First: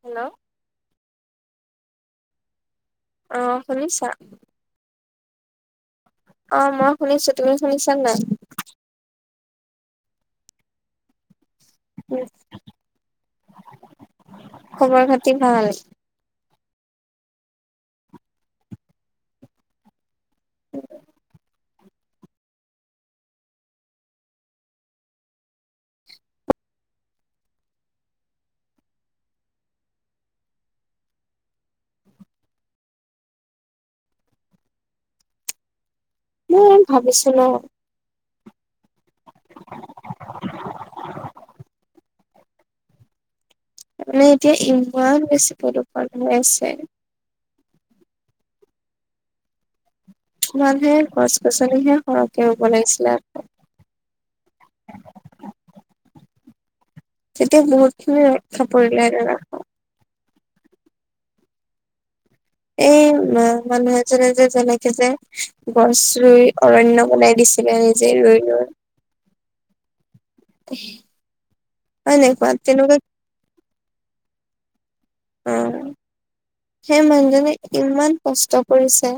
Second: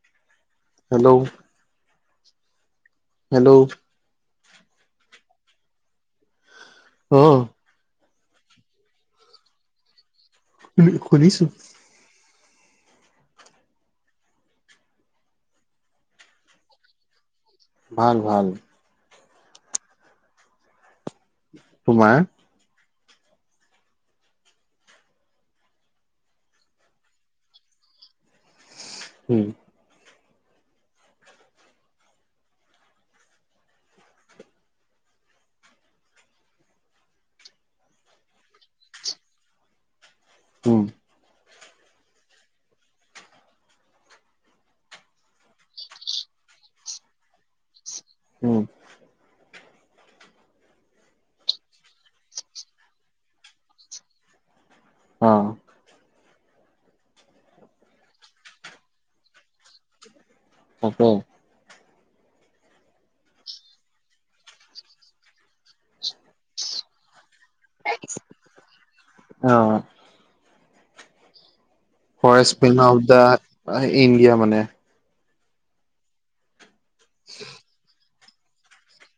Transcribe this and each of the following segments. Hello. Hello. অহ, hello শুনিছা? অহ, মই অ শুনিছোঁ। তুমি শুনিছা নে নাই? শুনিছো। খবৰ খাতি ভাল। ভাল, ভাল। তোমাৰ? উম। মই ভাবিছো ন। উম তাৰানে এতিয়া ইমান বেছি প্ৰদূষণ হৈ আছে। উম। মানহে গছ, গছনিহে সৰহকে বলাইছিলে। অ'। তেতিয়া বহুত খিনি ৰক্ষা পৰিলে জানা। অ'। এই মানুহ এজনে যে, যেনেকে, যে গছ ৰুই অৰন্য বনাই দিছে। এই, যে, ৰৈ, ৰৈ। অ forest man, of the India মানে অ, সেই মানুহজনে ইমান কষ্ট কৰিছে।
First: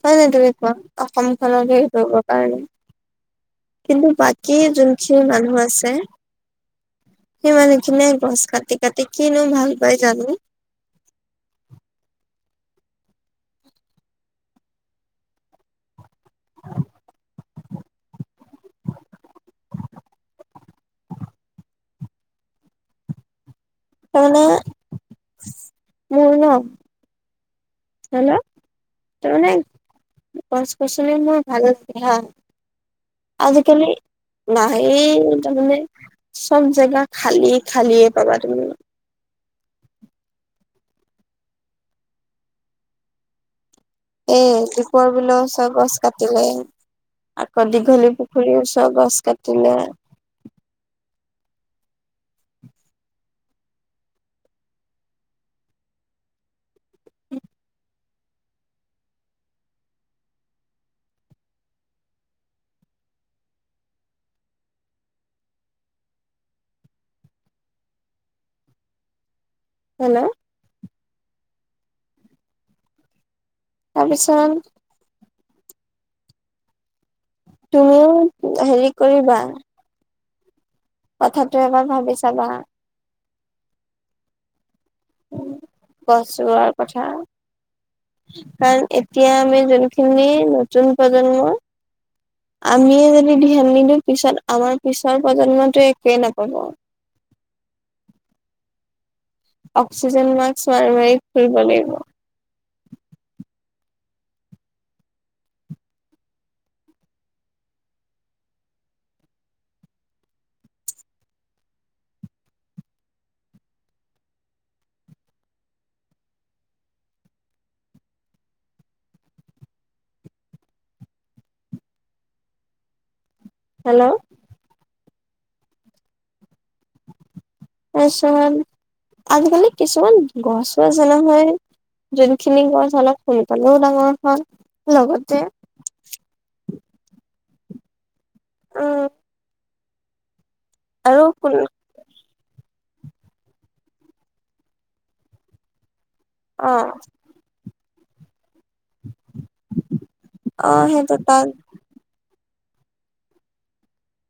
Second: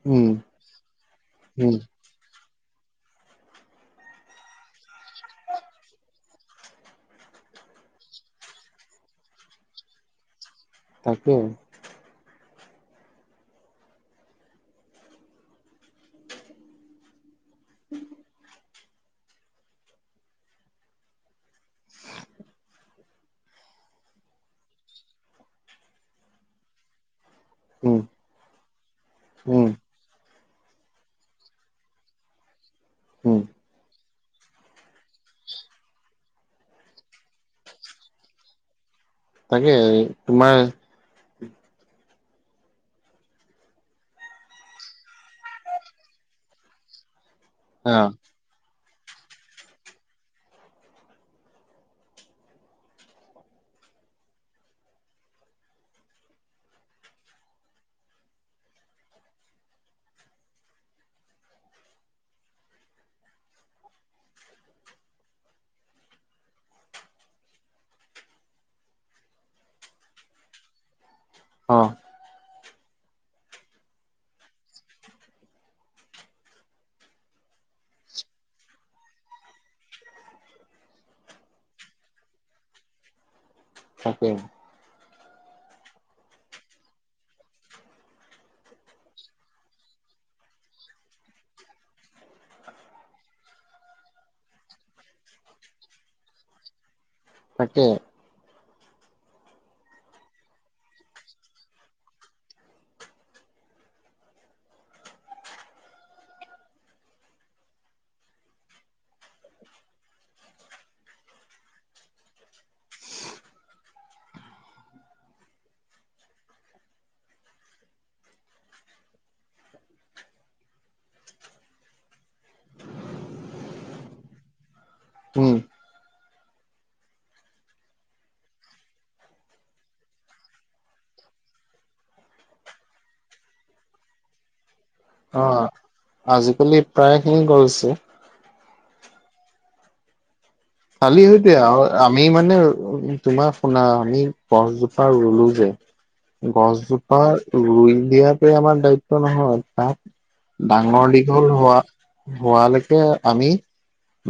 হয়, ন, উম তো, একোৱা অসমখনত উম সেইটো। আৰু কিন্তু বাকী যোনখিনি মানুহ আছে। সেই মানুহখিনে গছ কাটি, কাটি কিনো ভাল পাই জানো। তাকে। মানে, মোৰ ন উম হেল্ল'? ত, মান উম কচ, কছ মোৰ ভাল লে, হা। উম আজিকালি। নাহেই তাৰমানে চব জেগা খালী, খালীয়ে পাবা তুমি। তাকে তোমাৰ? এ, পৰ বিলৰ ওচৰ গছ কাটিলে, আকৌ অ দীঘলী পুখুৰীও। চ, গছ, কাটিলে। হেল্ল? অ'। তাৰপিছত তুমিও হেৰি কৰিবা। কথাটো এবাৰ ভাবি চাবা। থাকে। উ, গছোৱাৰ কথা। কাৰণ এতিয়া আমি যোনখিনি নতুন প্ৰজন্মৰ আমিয়ে যদি ধ্যান নিদিওঁ পিছত আমাৰ পিছৰ প্ৰজন্মটোৱে একেই নাপাব। পাকে। অক্সিজেন মাস্ক মাৰি, মাৰি ফৰিব লাগিব। হেল্ল'? উম। তাৰিছত আজিকালি কিছুমান গছছছে নহয়। যোনখিনি গৰ হ'ল ফোন প, ওলাঙৰখন। অ, আজিকালি প্ৰায়খিনি গলছে। উম আৰু খালি সত কোন আৰু আমি মানে উ, তোমাৰ শুনা আমি গছজোপা ৰুলো যে অ গছজোপা। ৰুই দিয়াতেে আমাৰ দায়িত্ব নহয়। তাত অ ডাঙৰ সেইটো দশ তাত হ'ল হোৱা। হোৱালৈকে আমি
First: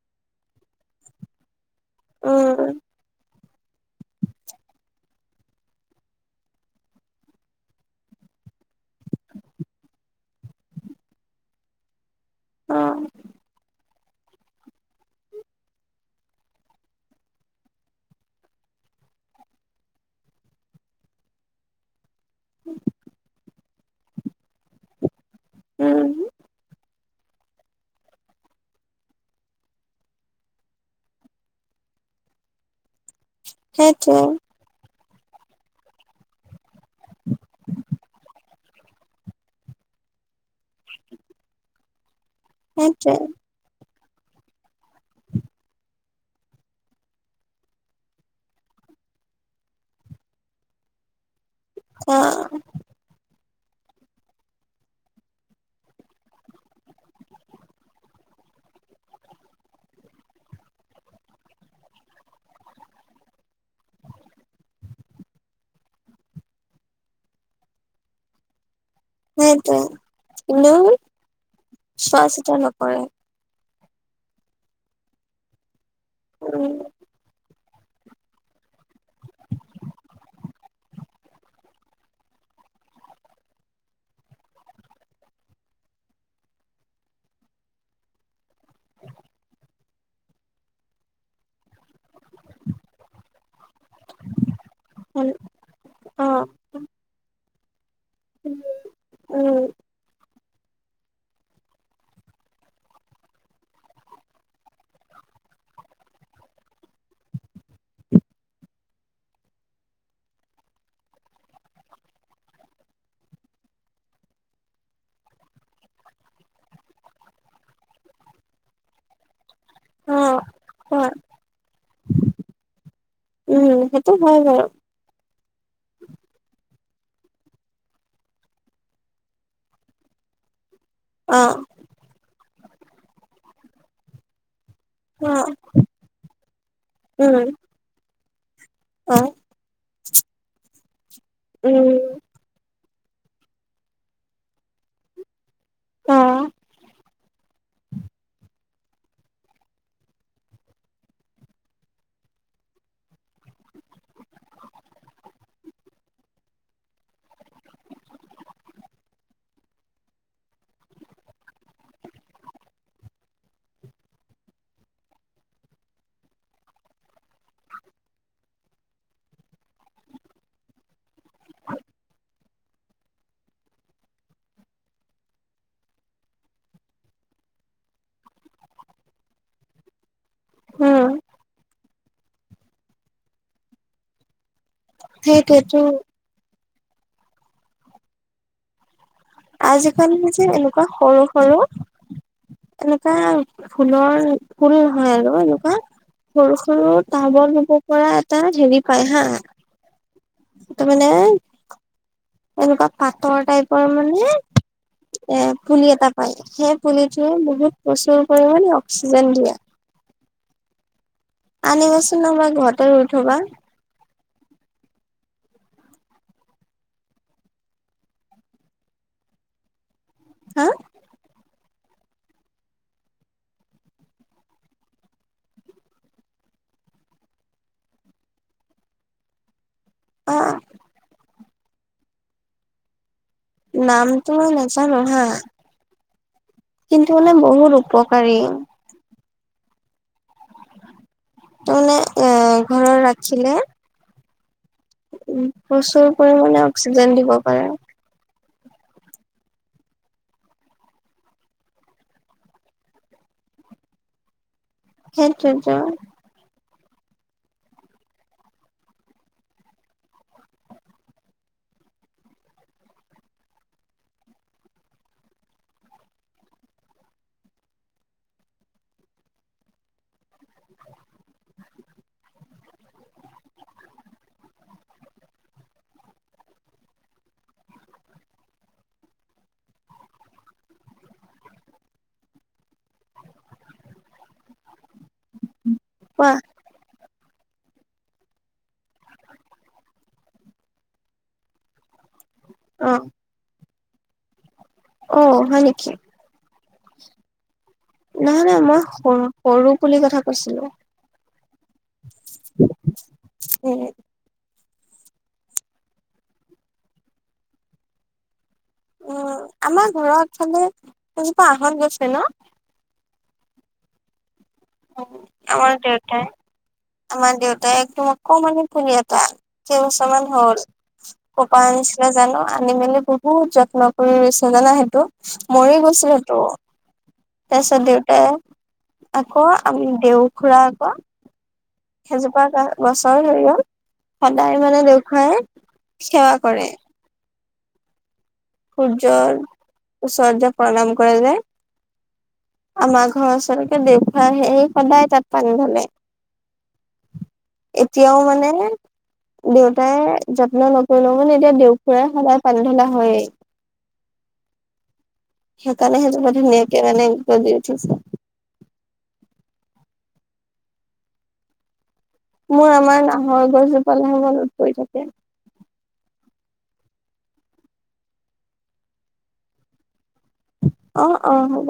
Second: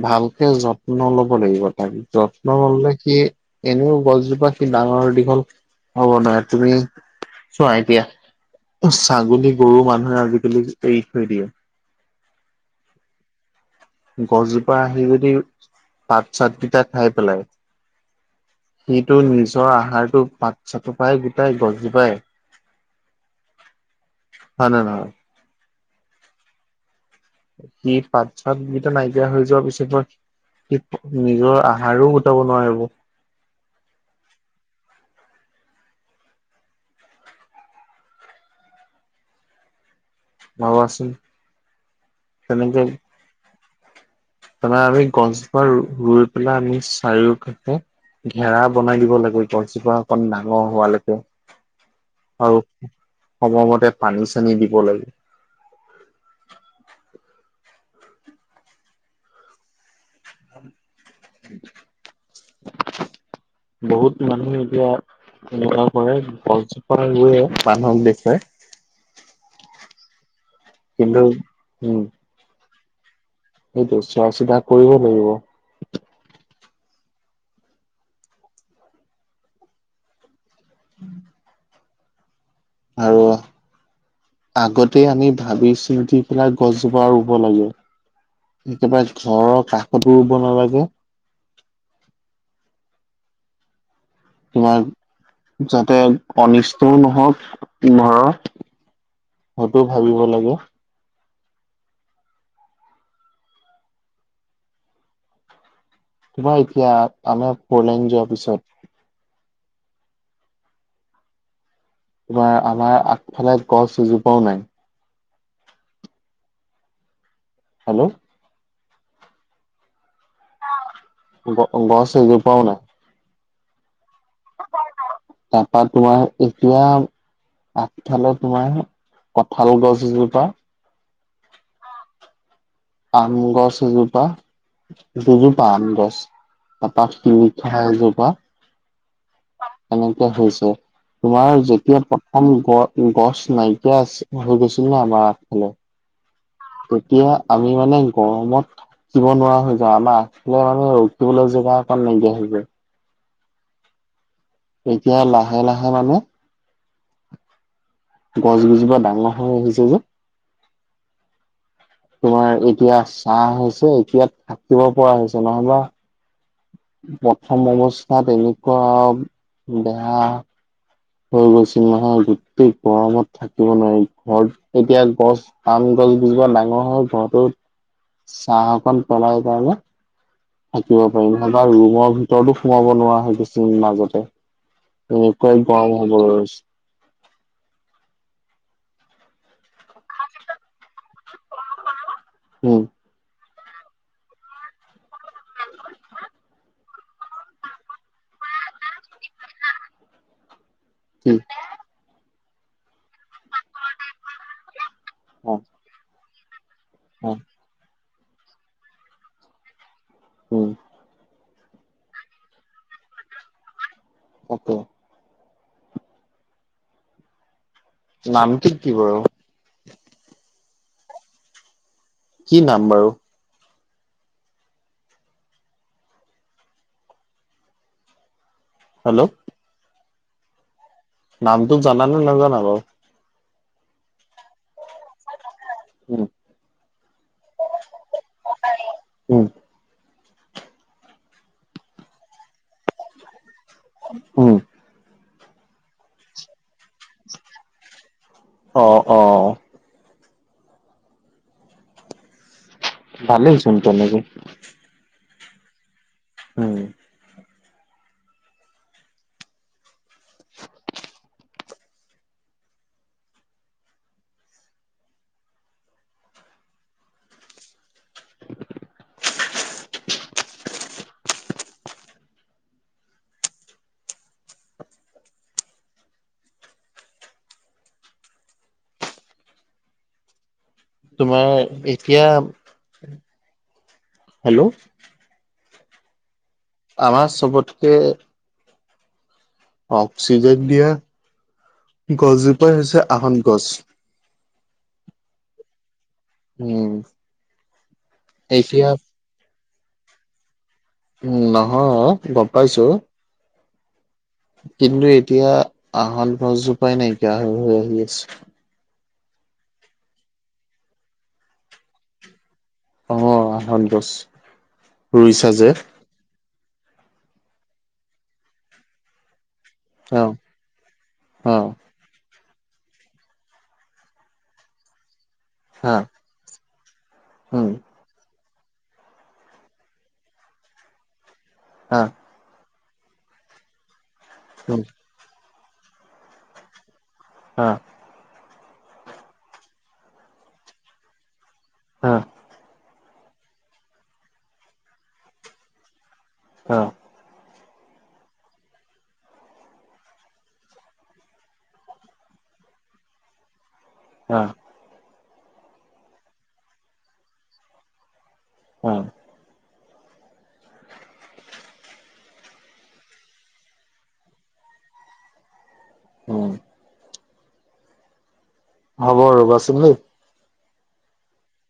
ভালকে যত্ন ল'ব লাগিব। তাৰপিছত যত্ন উম ললে সি এনেও গছজোপা সি ডাঙৰ দীঘল হ'ব নোৱাৰে তুমি চোৱা এতিয়া ছাগলী গৰু মানুহে আজিকালি এৰি থৈ দিয়ে অহ। গছজোপা আহি যদি পাত চাতকেইটা খাই পেলাই। সিটো নিজৰ আহাৰটো পাত চাতোপাই গোটাই গছজোপা [unintelligible] হয় নহয়। উম। সি পাত চাত গত নাইকিয়া হৈ যোৱাৰ পিছত নিজৰ আহাৰো গোটাব নোৱাৰিব। সেইটো ভাবাচোন। সেইটোৱে। তাৰে আমি গছজোপা ৰুই পেলাই আমি চাৰিওকাষে ঘেৰাা বনাই দিব লাগে গছজোপা অকণ ডাঙৰ হোৱালৈকে আৰু অহ। সময়মতে পানী চানী দিব লাগে। [unintelligible] বহুত মানুহ এতিয়া এনেকুৱা কৰে গছজোপা গে মানুহক দেখুৱাই সেইটোৱে কোনেও কিন্তু উম চোৱা চিতা নকৰে। সেইটো চোৱা চিতা কৰিব লাগিব। উম। আৰু আগতে আমি ভাবি চিন্তি পেলাই গছজোপা ৰুব লাগে। একেবাৰে ঘৰৰ কাষতো ৰুব নালাগে। [inaudible] উম তোমাৰ যাতে অ অনিষ্টও নহওক ন উম উম সেইটোতো ভাবিব লাগে। তোমাৰ এতিয়া আমাৰ পৰ্লেণ্ড যোৱাৰ পিছত তাৰ আমাৰ আগফালে গছ জোপাও নাই। হেল্ল'। অ হয় গছ এজোপাও নাই। উম। হয় বাৰু তাৰপা তোমাৰ এতিয়া আগফালে তোমাৰ কঁঠাল গছ এজোপা অ',। আম গছ এজোপা অ দুজোপা আম গছ তপা উম শিলিখা এজোপা অ তেনেকে হৈছে তোমাৰ উম যেতিয়া প্ৰথম গ়ছ গছ নাইকিয়া আছে হৈ গৈছিল নে আমাৰ আগফালে অ তেতিয়া আমি মানে গৰমত থাকিব নোৱাৰা হৈ যাওঁ আমাৰ আগফালে মানে ৰখিবলৈ জেগা অকণ নাইকিয়া হৈ উ [unintelligible] এতিয়া লাহে লাহে মানে গছ গজোপা ডাঙৰ হৈ আহিছে যে তোমাৰ এতিয়া চাহ হৈছে এতিয়া থাকিব পৰা হৈছে নহ'বা প্ৰথম অৱস্থাত এনেকুৱা বেয়া হৈ গৈছিল মাহৰ গোটেই গৰমত থাকিব নোৱাৰি ঘৰত এতিয়া গছ পা গছ গছবোৰ ডাঙৰ হয় ঘৰৰতত চাহ অ'কণ পলাই কাৰণে থাকিব উম পাৰিম নহবা ৰুমৰ ভিতৰতো সোমাব নোৱাৰা হয় কিছু মাজতে একেই সেইটোৱেতো গৰম হ'ব ধৰিছে। আজিকালি যে এনেকুৱা সৰু সৰু উম এনেকুৱা ফুলৰ ফুল হয় আৰু এনেকোৱা সৰু সৰু টাবত ল'ব পৰা এটা হেৰি পায় হা। এইটো মানে কি এনেকুৱা পাত তৰ টাইপৰ মানে এ, অ পুলি এটা পায়, সেই পুলিটোৱে অ বহুত প্ৰচুৰ পৰিমাণে অক্সিজেন দিয়ে। উম। আনিবচোন আমাৰ ঘৰৰতে উঠবা। অকে। নামটো কি বাৰু? হা? কি নাম বাৰু? হেল্ল'। অ', অ'। নামটো জানানে নাজানা বাৰু? নামটো মই নাজানো হা। উম, কিন্তু মানে বহুত উপকাৰী। হু। তেনে এ, ঘৰৰ ৰাখিলে উম। উ, প্ৰপ্ৰচুৰ পৰিণে অক্সিজেন দিব পাৰে। অ', অ'। ভালেইচোন তেনেকে। সেইটোইতো। উম। [inaudible] তোমাৰ এতিয়া, হেল্ল'। কোৱা। আমাৰ চবতকে অক্সিজেন দিয়া গছজোপাই অ হৈছে আহত গছ। অ' হয় নেকি? উম। নহয় নহয় মই এতিয়া সৰু সৰু পুলিৰ কথা কৈছিলোঁ। উ, নহয় অ' গম পাইছোঁ। উম। কিন্তু এতিয়া আহত গছজোপাই নাইকিয়া হৈ আহি আছে। উ, আমাৰ ঘৰতফালে এজোপা আহত গৈছে ন'? অ' আহত গছ। উ, ৰুইছা যে আমাৰ দেউতাই আমাৰ দেউতাই একদম কমানমানি পুলি এটা কেইবছৰমান অ', হ'ল, ক'ৰপা অ', আনিছিলে জানো। আনি মেলি বহুত যত্ন কৰি ৰুইচিলে সেইটো জানা, সেইটো মৰি হা, গৈছিল হেইটো। উম, তাৰপাছত দেউতা আকৌ আমি দেওসোৰা আকৌ, হা, সেইজোপা গ-গছৰ ধৰিও সদায় মানে উম, দেউখাই সেৱা কৰে। হয়। সূৰ্যৰ ওচৰতে প্ৰণাম কৰে যে হা। আমাৰ ঘৰৰ ওচৰলৈকে দেউখাই আহি আহি সদায় তাত পানী ঢালে। অ'। এতিয়াও মানে দেউতাই যত্ন নকৰিলেও মানে এতিয়া দেউ খুৰাই সদায় পানী ঢলা হয়েই। হ সেইকাৰ ন, হেজ ম, ধক, মে, দ, উঠি উ। মোৰ আমাৰ নাহৰ গছজোপালেনত পৰি থাকে। উম। হ'ব ৰ'বাচোন দেই। অ', অ', হ'ব।